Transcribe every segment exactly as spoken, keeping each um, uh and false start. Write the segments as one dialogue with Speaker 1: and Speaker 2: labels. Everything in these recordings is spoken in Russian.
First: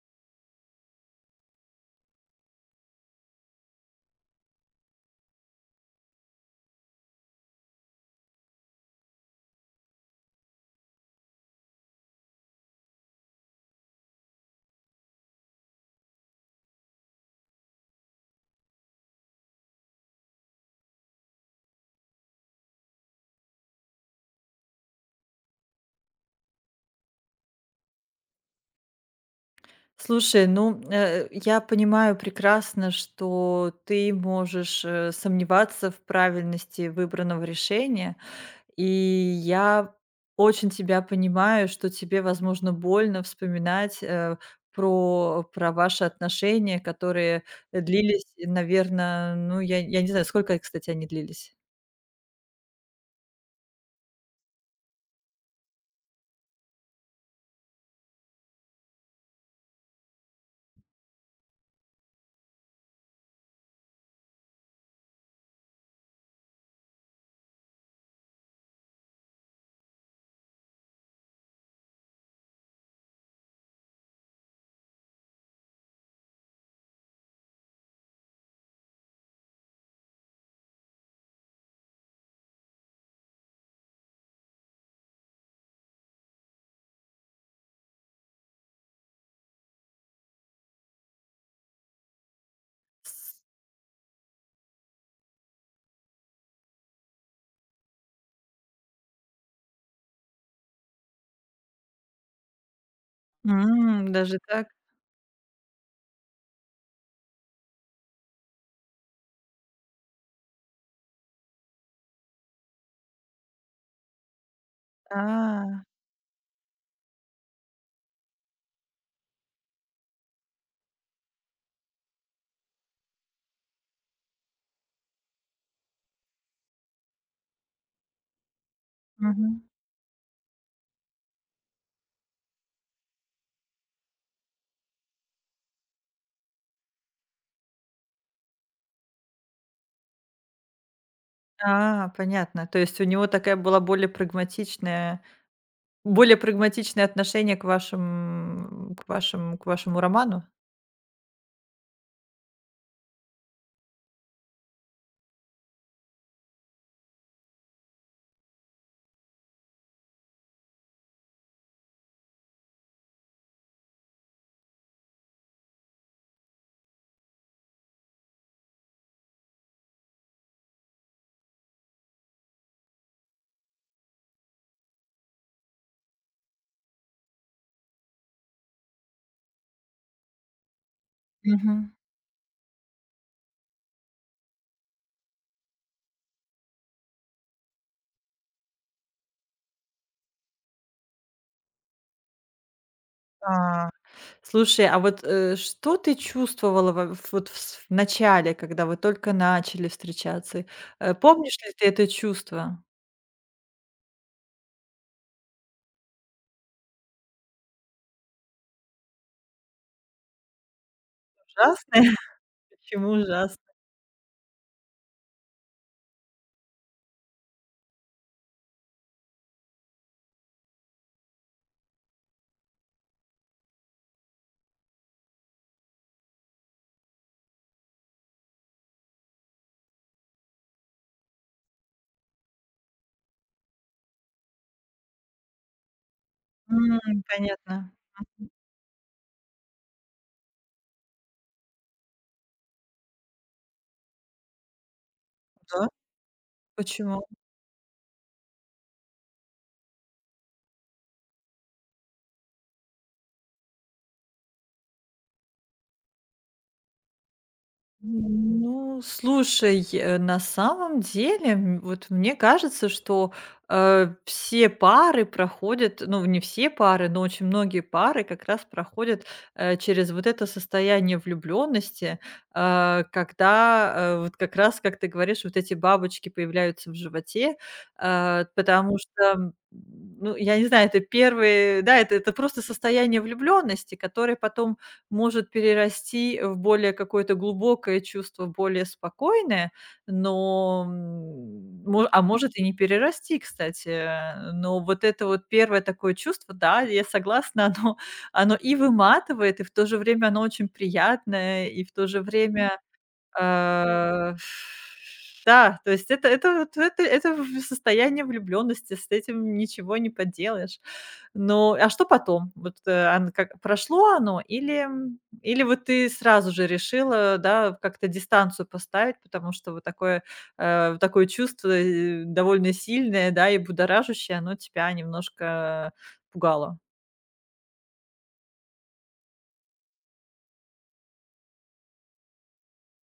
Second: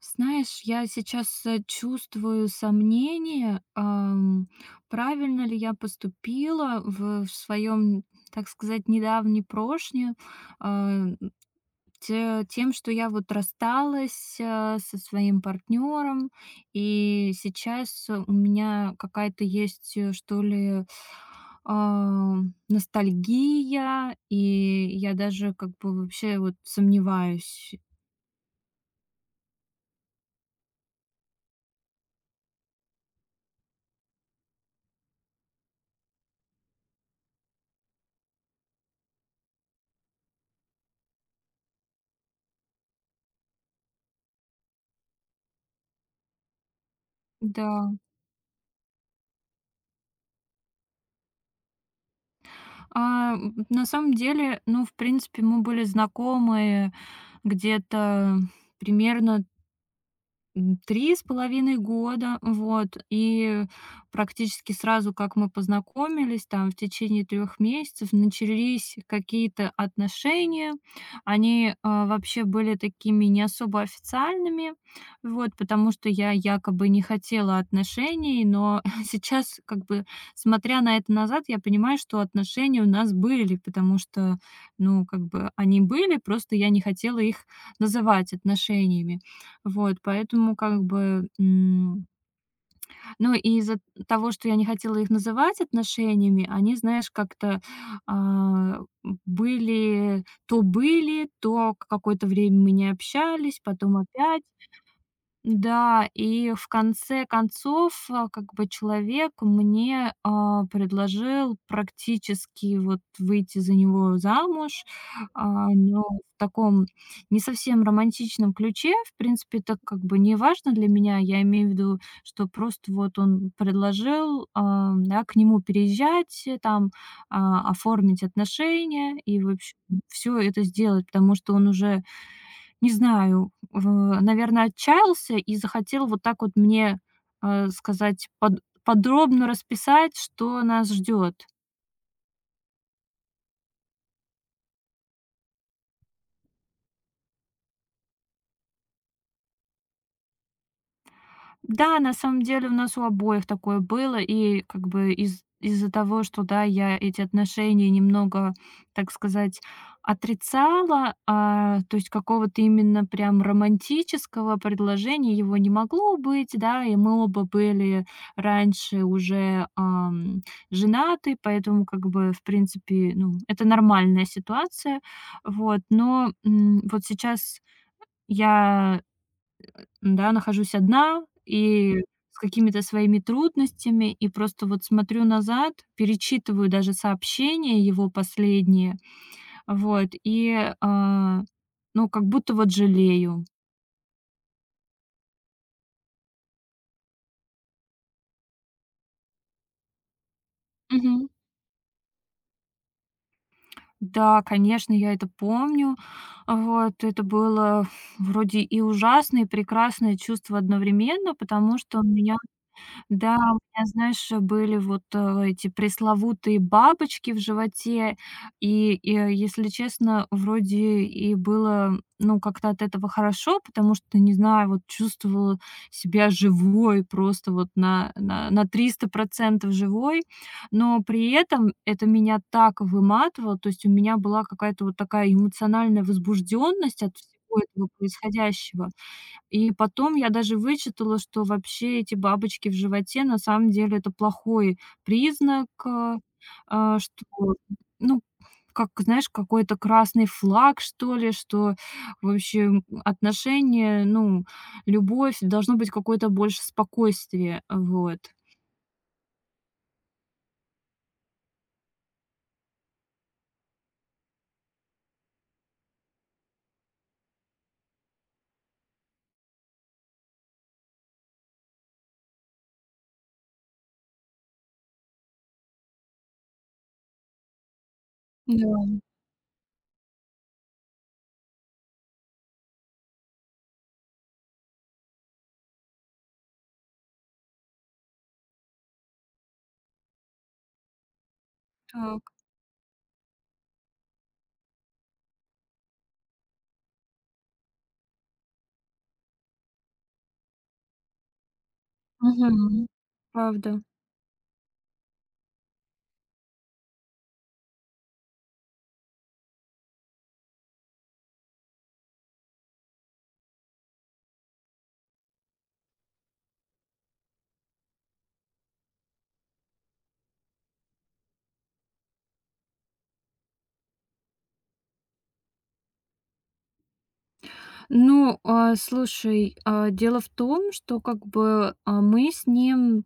Speaker 1: Знаешь, я сейчас э, чувствую сомнение, ам, правильно ли я поступила в, своем, так сказать, недавней прошне, а, те- тем, что я вот рассталась э, со своим партнером, и сейчас э, у меня какая-то есть, э, что ли, а, ностальгия, и я даже как бы вообще вот сомневаюсь.
Speaker 2: Слушай, ну, э, я понимаю прекрасно, что ты можешь э, сомневаться в правильности выбранного решения, и я очень тебя понимаю, что тебе, возможно, больно вспоминать э, про, про ваши отношения, которые
Speaker 1: Да.
Speaker 2: длились, наверное, ну, я, я не знаю, сколько, кстати, они длились.
Speaker 1: А, м, на самом деле, ну, в принципе, мы были знакомы где-то примерно М, три с половиной года, вот. И практически сразу, как мы познакомились, там в течение трех месяцев начались какие-то отношения. Они, а, вообще были такими не особо официальными, вот, потому что я якобы не хотела отношений, но сейчас, как бы, смотря на это назад, я понимаю, что отношения у нас были, потому что, ну, как бы они были, просто я не хотела их называть отношениями. Вот, поэтому как бы, м, ну, и из-за того, что я не хотела их называть отношениями, они, знаешь, как-то, а, были то были, то какое-то время мы не общались, потом
Speaker 2: М, даже
Speaker 1: опять.
Speaker 2: так?
Speaker 1: Да, и в конце концов, а, как бы человек мне, а, предложил практически вот выйти за него замуж, а,
Speaker 2: А,
Speaker 1: но в таком не совсем романтичном ключе. В принципе, это как бы не важно для меня. Я имею в виду, что просто вот он предложил, а, да, к нему переезжать, э, там, а, оформить отношения и
Speaker 2: мгм.
Speaker 1: вообще все это сделать, потому что он уже не знаю, э, наверное, отчаялся и захотел вот так вот мне, э, сказать, под подробно расписать, что нас ждет.
Speaker 2: А, понятно. То есть у него такая была более прагматичная более прагматичное отношение к вашим к вашим к вашему роману?
Speaker 1: Да, на самом деле у нас у обоих такое было, и как бы из из-за того, что, да, я эти отношения немного, так сказать, отрицала, а, то есть какого-то именно прям романтического предложения его не могло быть, да, и мы оба были раньше уже ам, женаты, поэтому как бы, в принципе, ну, это нормальная ситуация, вот, но м, вот сейчас я да нахожусь одна
Speaker 2: Мгм.
Speaker 1: и с какими-то своими трудностями, и просто вот смотрю назад, перечитываю даже сообщения его последние, вот, и, а, ну, как будто вот жалею.
Speaker 2: А, слушай, а вот, э, что ты чувствовала во в вот в с в начале, когда вы только начали встречаться? Э,
Speaker 1: Мгм.
Speaker 2: помнишь ли ты это чувство?
Speaker 1: Да, конечно, я это помню. Вот, это было вроде и ужасное, и прекрасное чувство одновременно, потому что у
Speaker 2: Ужасное?
Speaker 1: меня.
Speaker 2: Почему
Speaker 1: Да, у
Speaker 2: ужасно?
Speaker 1: меня, знаешь, были вот, э, эти пресловутые бабочки в животе. И, и, э, если честно, вроде и было, ну, как-то от этого хорошо, потому что, не знаю, вот чувствовала себя живой, просто вот на, на, на триста процентов живой. Но при этом это меня так выматывало, то есть у меня была какая-то вот такая эмоциональная возбужденность от
Speaker 2: М,
Speaker 1: всего
Speaker 2: понятно.
Speaker 1: этого
Speaker 2: Мгм.
Speaker 1: происходящего. И потом я даже вычитала, что вообще эти бабочки в животе на самом деле это плохой признак,
Speaker 2: Да?
Speaker 1: а, а,
Speaker 2: Почему?
Speaker 1: что, ну, как, знаешь, какой-то красный флаг, что ли, что вообще отношения, ну, любовь, должно быть какое-то больше спокойствие, вот.
Speaker 2: Ну, слушай, э, на самом деле, м, вот мне кажется, что э, все пары проходят, ну, не все пары, но очень многие пары как раз проходят, э, через вот это состояние влюблённости, э, когда, э, вот как раз, как ты говоришь, вот эти бабочки появляются в животе, э, потому
Speaker 1: Да,
Speaker 2: что, м, ну, я не знаю, это первые, да, это это просто состояние влюблённости, которое потом может перерасти в более какое-то глубокое чувство, более спокойное, но, м, мо
Speaker 1: так.
Speaker 2: а может и не перерасти, кстати. Э, но вот это вот первое такое чувство, да, я согласна, оно оно и выматывает, и в то же время оно очень приятное, и в то же время.
Speaker 1: Мгм. Правда.
Speaker 2: Э, да, то есть это это вот это это в состояние влюблённости, с этим ничего не поделаешь. Ну, а что потом? Вот, э, ан как прошло оно, или, м, или вот ты сразу же решила, да, как-то дистанцию поставить, потому что вот такое, э, такое чувство, э, довольно сильное, да, и будоражащее, оно тебя немножко пугало?
Speaker 1: Ну, а, слушай, а, дело в том, что как бы а, мы с ним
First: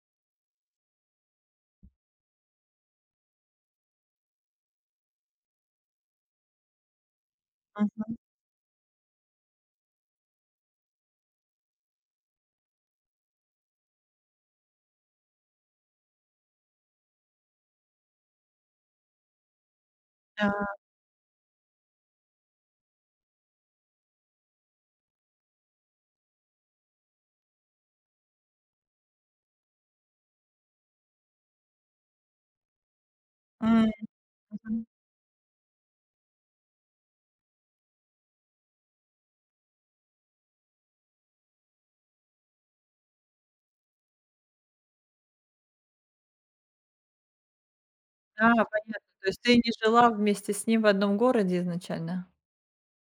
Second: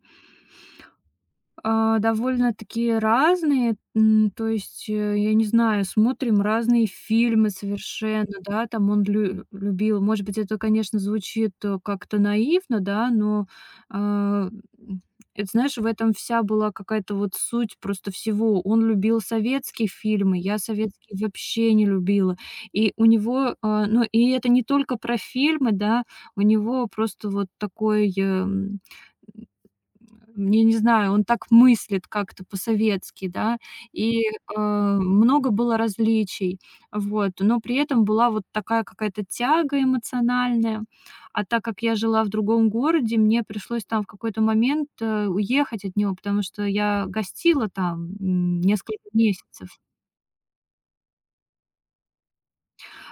Speaker 1: А, довольно-таки разные. М, то есть, э, я не знаю, смотрим разные фильмы
Speaker 2: Мгм.
Speaker 1: совершенно, да. Там он лю любил может быть, это, конечно, звучит, э, как-то наивно, да, но, а, м, это, знаешь, в этом вся была какая-то вот суть просто всего. Он любил советские фильмы, я
Speaker 2: Да.
Speaker 1: советские вообще не любила. И у него, а, ну, и это не только про фильмы, да, у него просто вот такой, эм я не знаю, он так мыслит как-то по-советски, да,
Speaker 2: М,
Speaker 1: и,
Speaker 2: мгм.
Speaker 1: а, много было различий, вот. Но при этом была вот такая какая-то тяга эмоциональная. А так как я жила в другом городе, мне пришлось там в какой-то момент, э, уехать от него, потому что я гостила там,
Speaker 2: Да,
Speaker 1: м, несколько
Speaker 2: понятно. То есть ты
Speaker 1: месяцев.
Speaker 2: не жила вместе с ним в одном городе изначально?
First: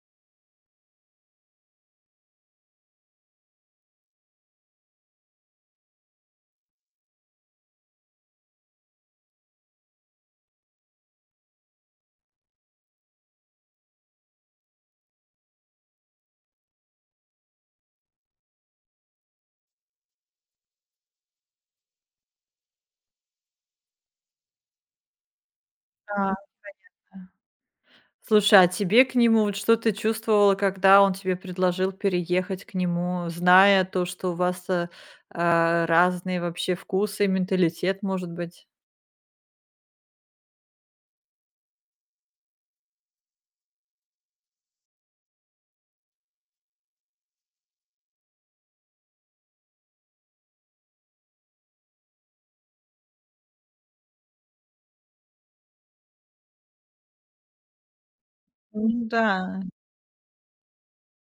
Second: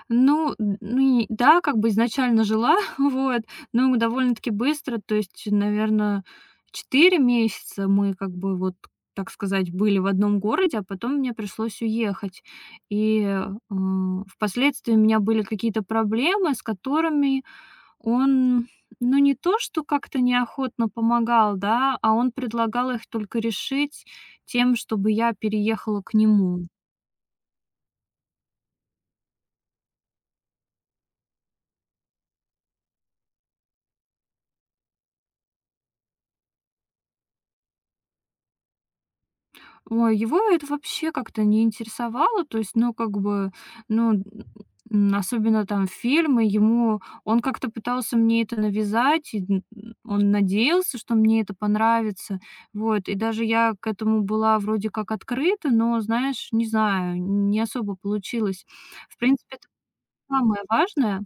Speaker 1: Ну, н ну и да, как бы изначально жила, вот, но мы довольно-таки быстро, то есть, наверное, четыре месяца мы как бы вот, так сказать, были в одном городе, а потом мне пришлось уехать. И, э, впоследствии у меня были какие-то проблемы, с которыми он, ну, не то что как-то неохотно помогал, да, а он предлагал их только решить тем, чтобы я переехала к
Speaker 2: Да,
Speaker 1: нему.
Speaker 2: да. Слушай, а тебе к нему, вот что ты чувствовала, когда он тебе предложил переехать к нему, зная то, что у вас, э, а, разные вообще вкусы и менталитет, может быть?
Speaker 1: Ой, его это вообще как-то не интересовало. То есть, ну, как бы, ну, м, особенно там фильмы, ему он как-то пытался мне это навязать, и н- он надеялся, что мне это понравится. Вот, и даже я к этому была вроде как открыта, но, знаешь, не знаю, не особо получилось.
Speaker 2: Ну
Speaker 1: В
Speaker 2: да.
Speaker 1: принципе, самое важное.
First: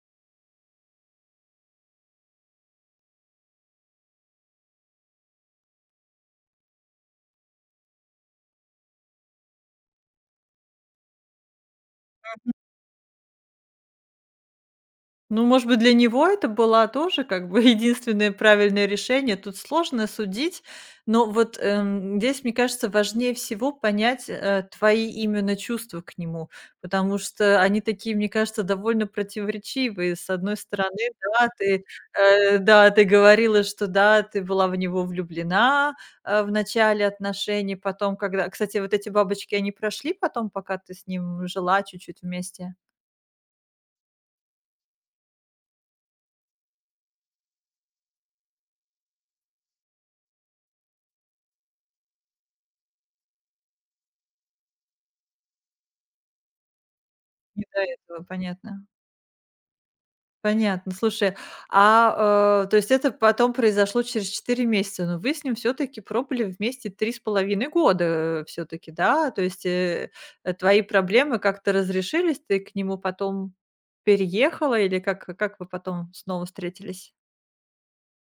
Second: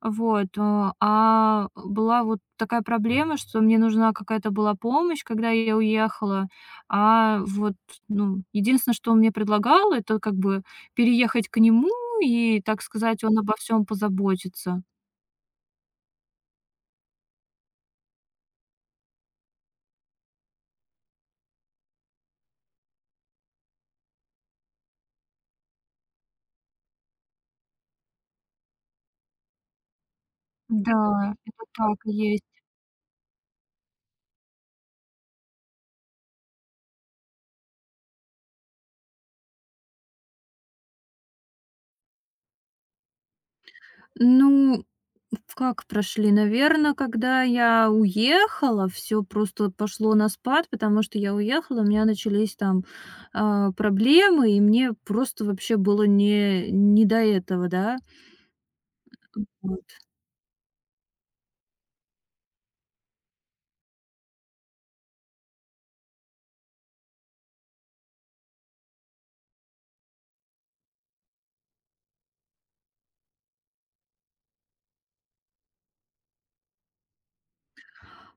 Speaker 1: Вот, э, а была вот такая проблема, что мне нужна какая-то была помощь, когда я уехала. А вот, ну, единственное, что он мне предлагал, это как бы переехать к нему и, так сказать, он обо всем позаботится.
Speaker 2: Ну, может быть, для него это была тоже как бы единственное правильное решение. Тут сложно судить, но вот, эм, здесь, мне кажется, важнее всего понять, э, твои именно чувства к нему, потому что они такие, мне кажется, довольно противоречивые. С одной стороны,
Speaker 1: Да,
Speaker 2: да,
Speaker 1: это
Speaker 2: ты,
Speaker 1: так и есть.
Speaker 2: э, да, ты говорила, что да, ты была в него влюблена, э, в начале отношений, потом, когда кстати, вот эти бабочки, они прошли потом, пока ты с ним жила чуть-чуть вместе?
Speaker 1: Ну, как прошли? Наверное, когда я уехала, все просто пошло на спад, потому что я уехала, у меня начались там, а, проблемы, и мне просто вообще было не не до
Speaker 2: Не
Speaker 1: этого,
Speaker 2: до
Speaker 1: да.
Speaker 2: этого, понятно. Понятно. Слушай, а, э, то есть это потом произошло через четыре месяца, но вы с ним все таки пробыли вместе три с половиной года, все таки да? То есть, э, э, твои проблемы как-то разрешились, ты к нему потом переехала, или как как вы потом снова встретились?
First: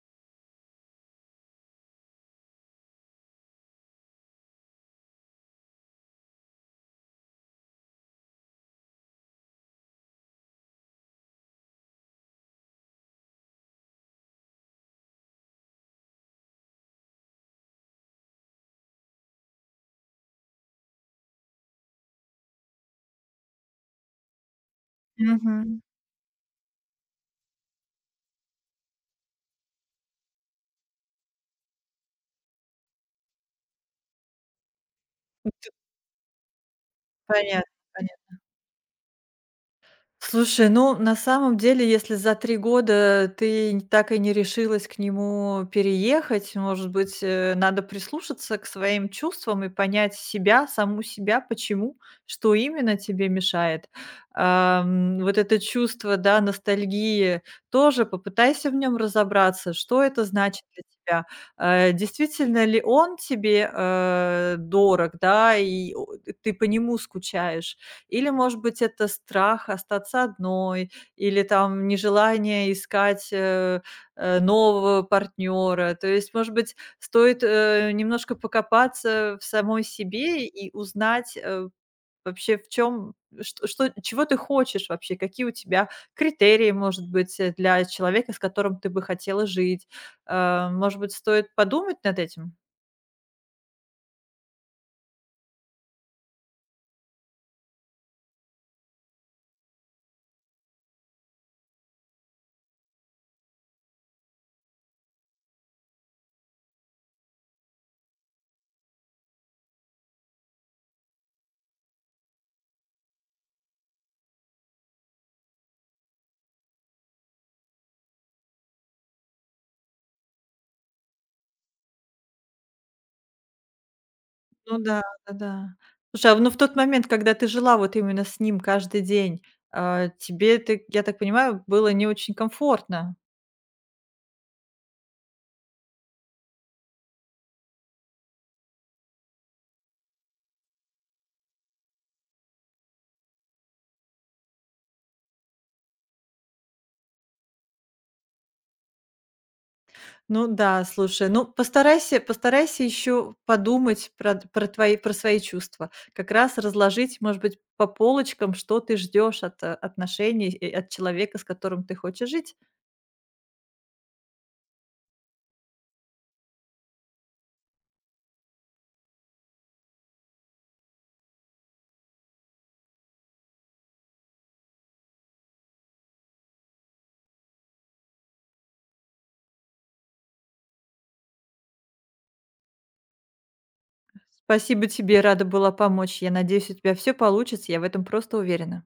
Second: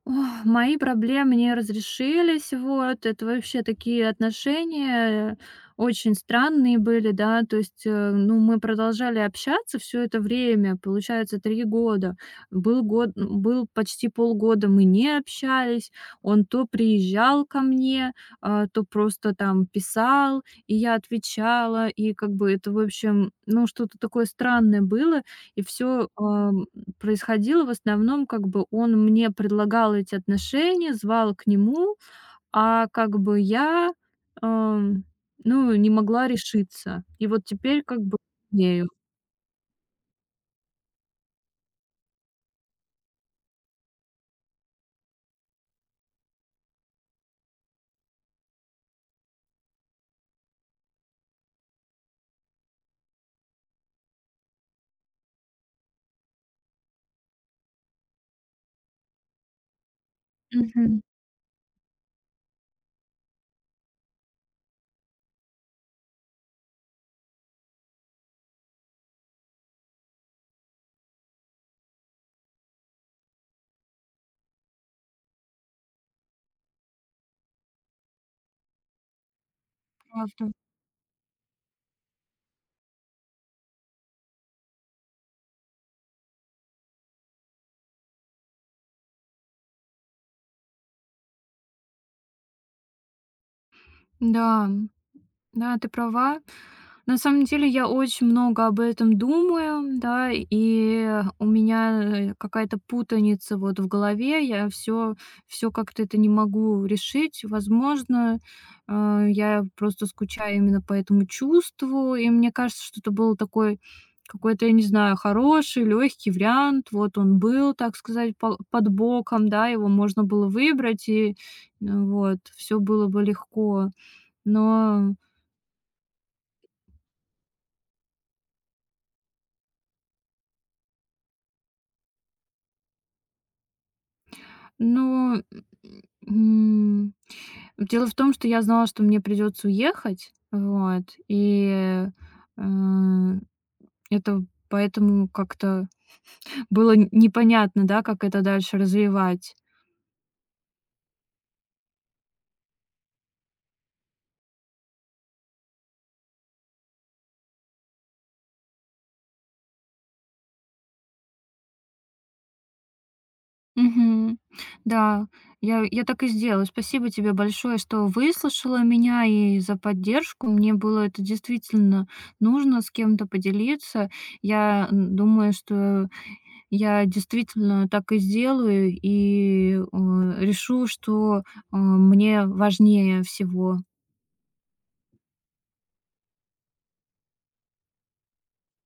Speaker 1: Ох, мои проблемы не разрешились, вот. Это вообще такие отношения очень странные были, да. То есть, э, ну, мы продолжали общаться все это время, получается, три года. Был год Был почти полгода мы не общались. Он то приезжал ко мне, а, то просто там писал, и я отвечала. И как бы это, в общем, ну, что-то такое странное было. И
Speaker 2: Мгм.
Speaker 1: все происходило в основном, как бы он мне предлагал эти отношения, звал к нему, а как бы я, эм, ну, не могла решиться. И вот теперь как бы
Speaker 2: Понятно.
Speaker 1: ею.
Speaker 2: Слушай, ну, на самом деле, если за три года ты н так и не решилась к нему переехать, может быть, э, надо прислушаться к своим чувствам и понять себя, саму себя, почему, что именно тебе мешает. Ам, вот это чувство, да, ностальгии, тоже попытайся в нем разобраться, что это значит для
Speaker 1: Мгм.
Speaker 2: тебя. Э, действительно ли он тебе, э, дорог, да, и о ты по нему скучаешь? Или, может быть, это страх остаться одной, или там нежелание искать, э, э, нового партнера. То есть, может быть, стоит, э, немножко покопаться в самой себе
Speaker 1: Правда.
Speaker 2: и узнать, э, вообще, в чем, что что чего ты хочешь вообще, какие у тебя критерии, может быть, э, для человека, с которым ты бы хотела жить. Э, может быть, стоит подумать над этим?
Speaker 1: Да, да, ты права. На самом деле я очень много об этом думаю, да, и у меня э, какая-то путаница вот в голове, я все, все как-то это не могу решить. Возможно, э, я просто скучаю именно по этому чувству, и мне кажется, что это был такой какой-то, я не знаю, хороший, легкий вариант, вот он был, так сказать, пол- под боком, да, его можно было выбрать, и э, вот, все было бы легко.
Speaker 2: Ну да,
Speaker 1: Но
Speaker 2: да-да. Слушай, а в ну в тот момент, когда ты жила вот именно с ним каждый день, а, тебе, ты, я так понимаю, было не очень комфортно.
Speaker 1: Ну, м, дело в том, что я знала, что мне придется уехать, вот, и, э, это поэтому как-то было н непонятно, да, как это дальше развивать.
Speaker 2: Ну да, слушай, ну постарайся постарайся еще подумать про про твои про свои чувства. Как раз разложить, может быть, по полочкам, что ты ждешь от, э, отношений и от человека, с которым ты хочешь жить.
Speaker 1: Мгм. Да, я я так и сделаю. Спасибо тебе большое, что выслушала меня и за поддержку. Мне было это действительно нужно с кем-то поделиться. Я, м, думаю, что я действительно так и сделаю и, э, решу, что, э, мне важнее всего.
Speaker 2: Спасибо тебе, рада была помочь. Я надеюсь, у тебя все получится, я в этом просто уверена.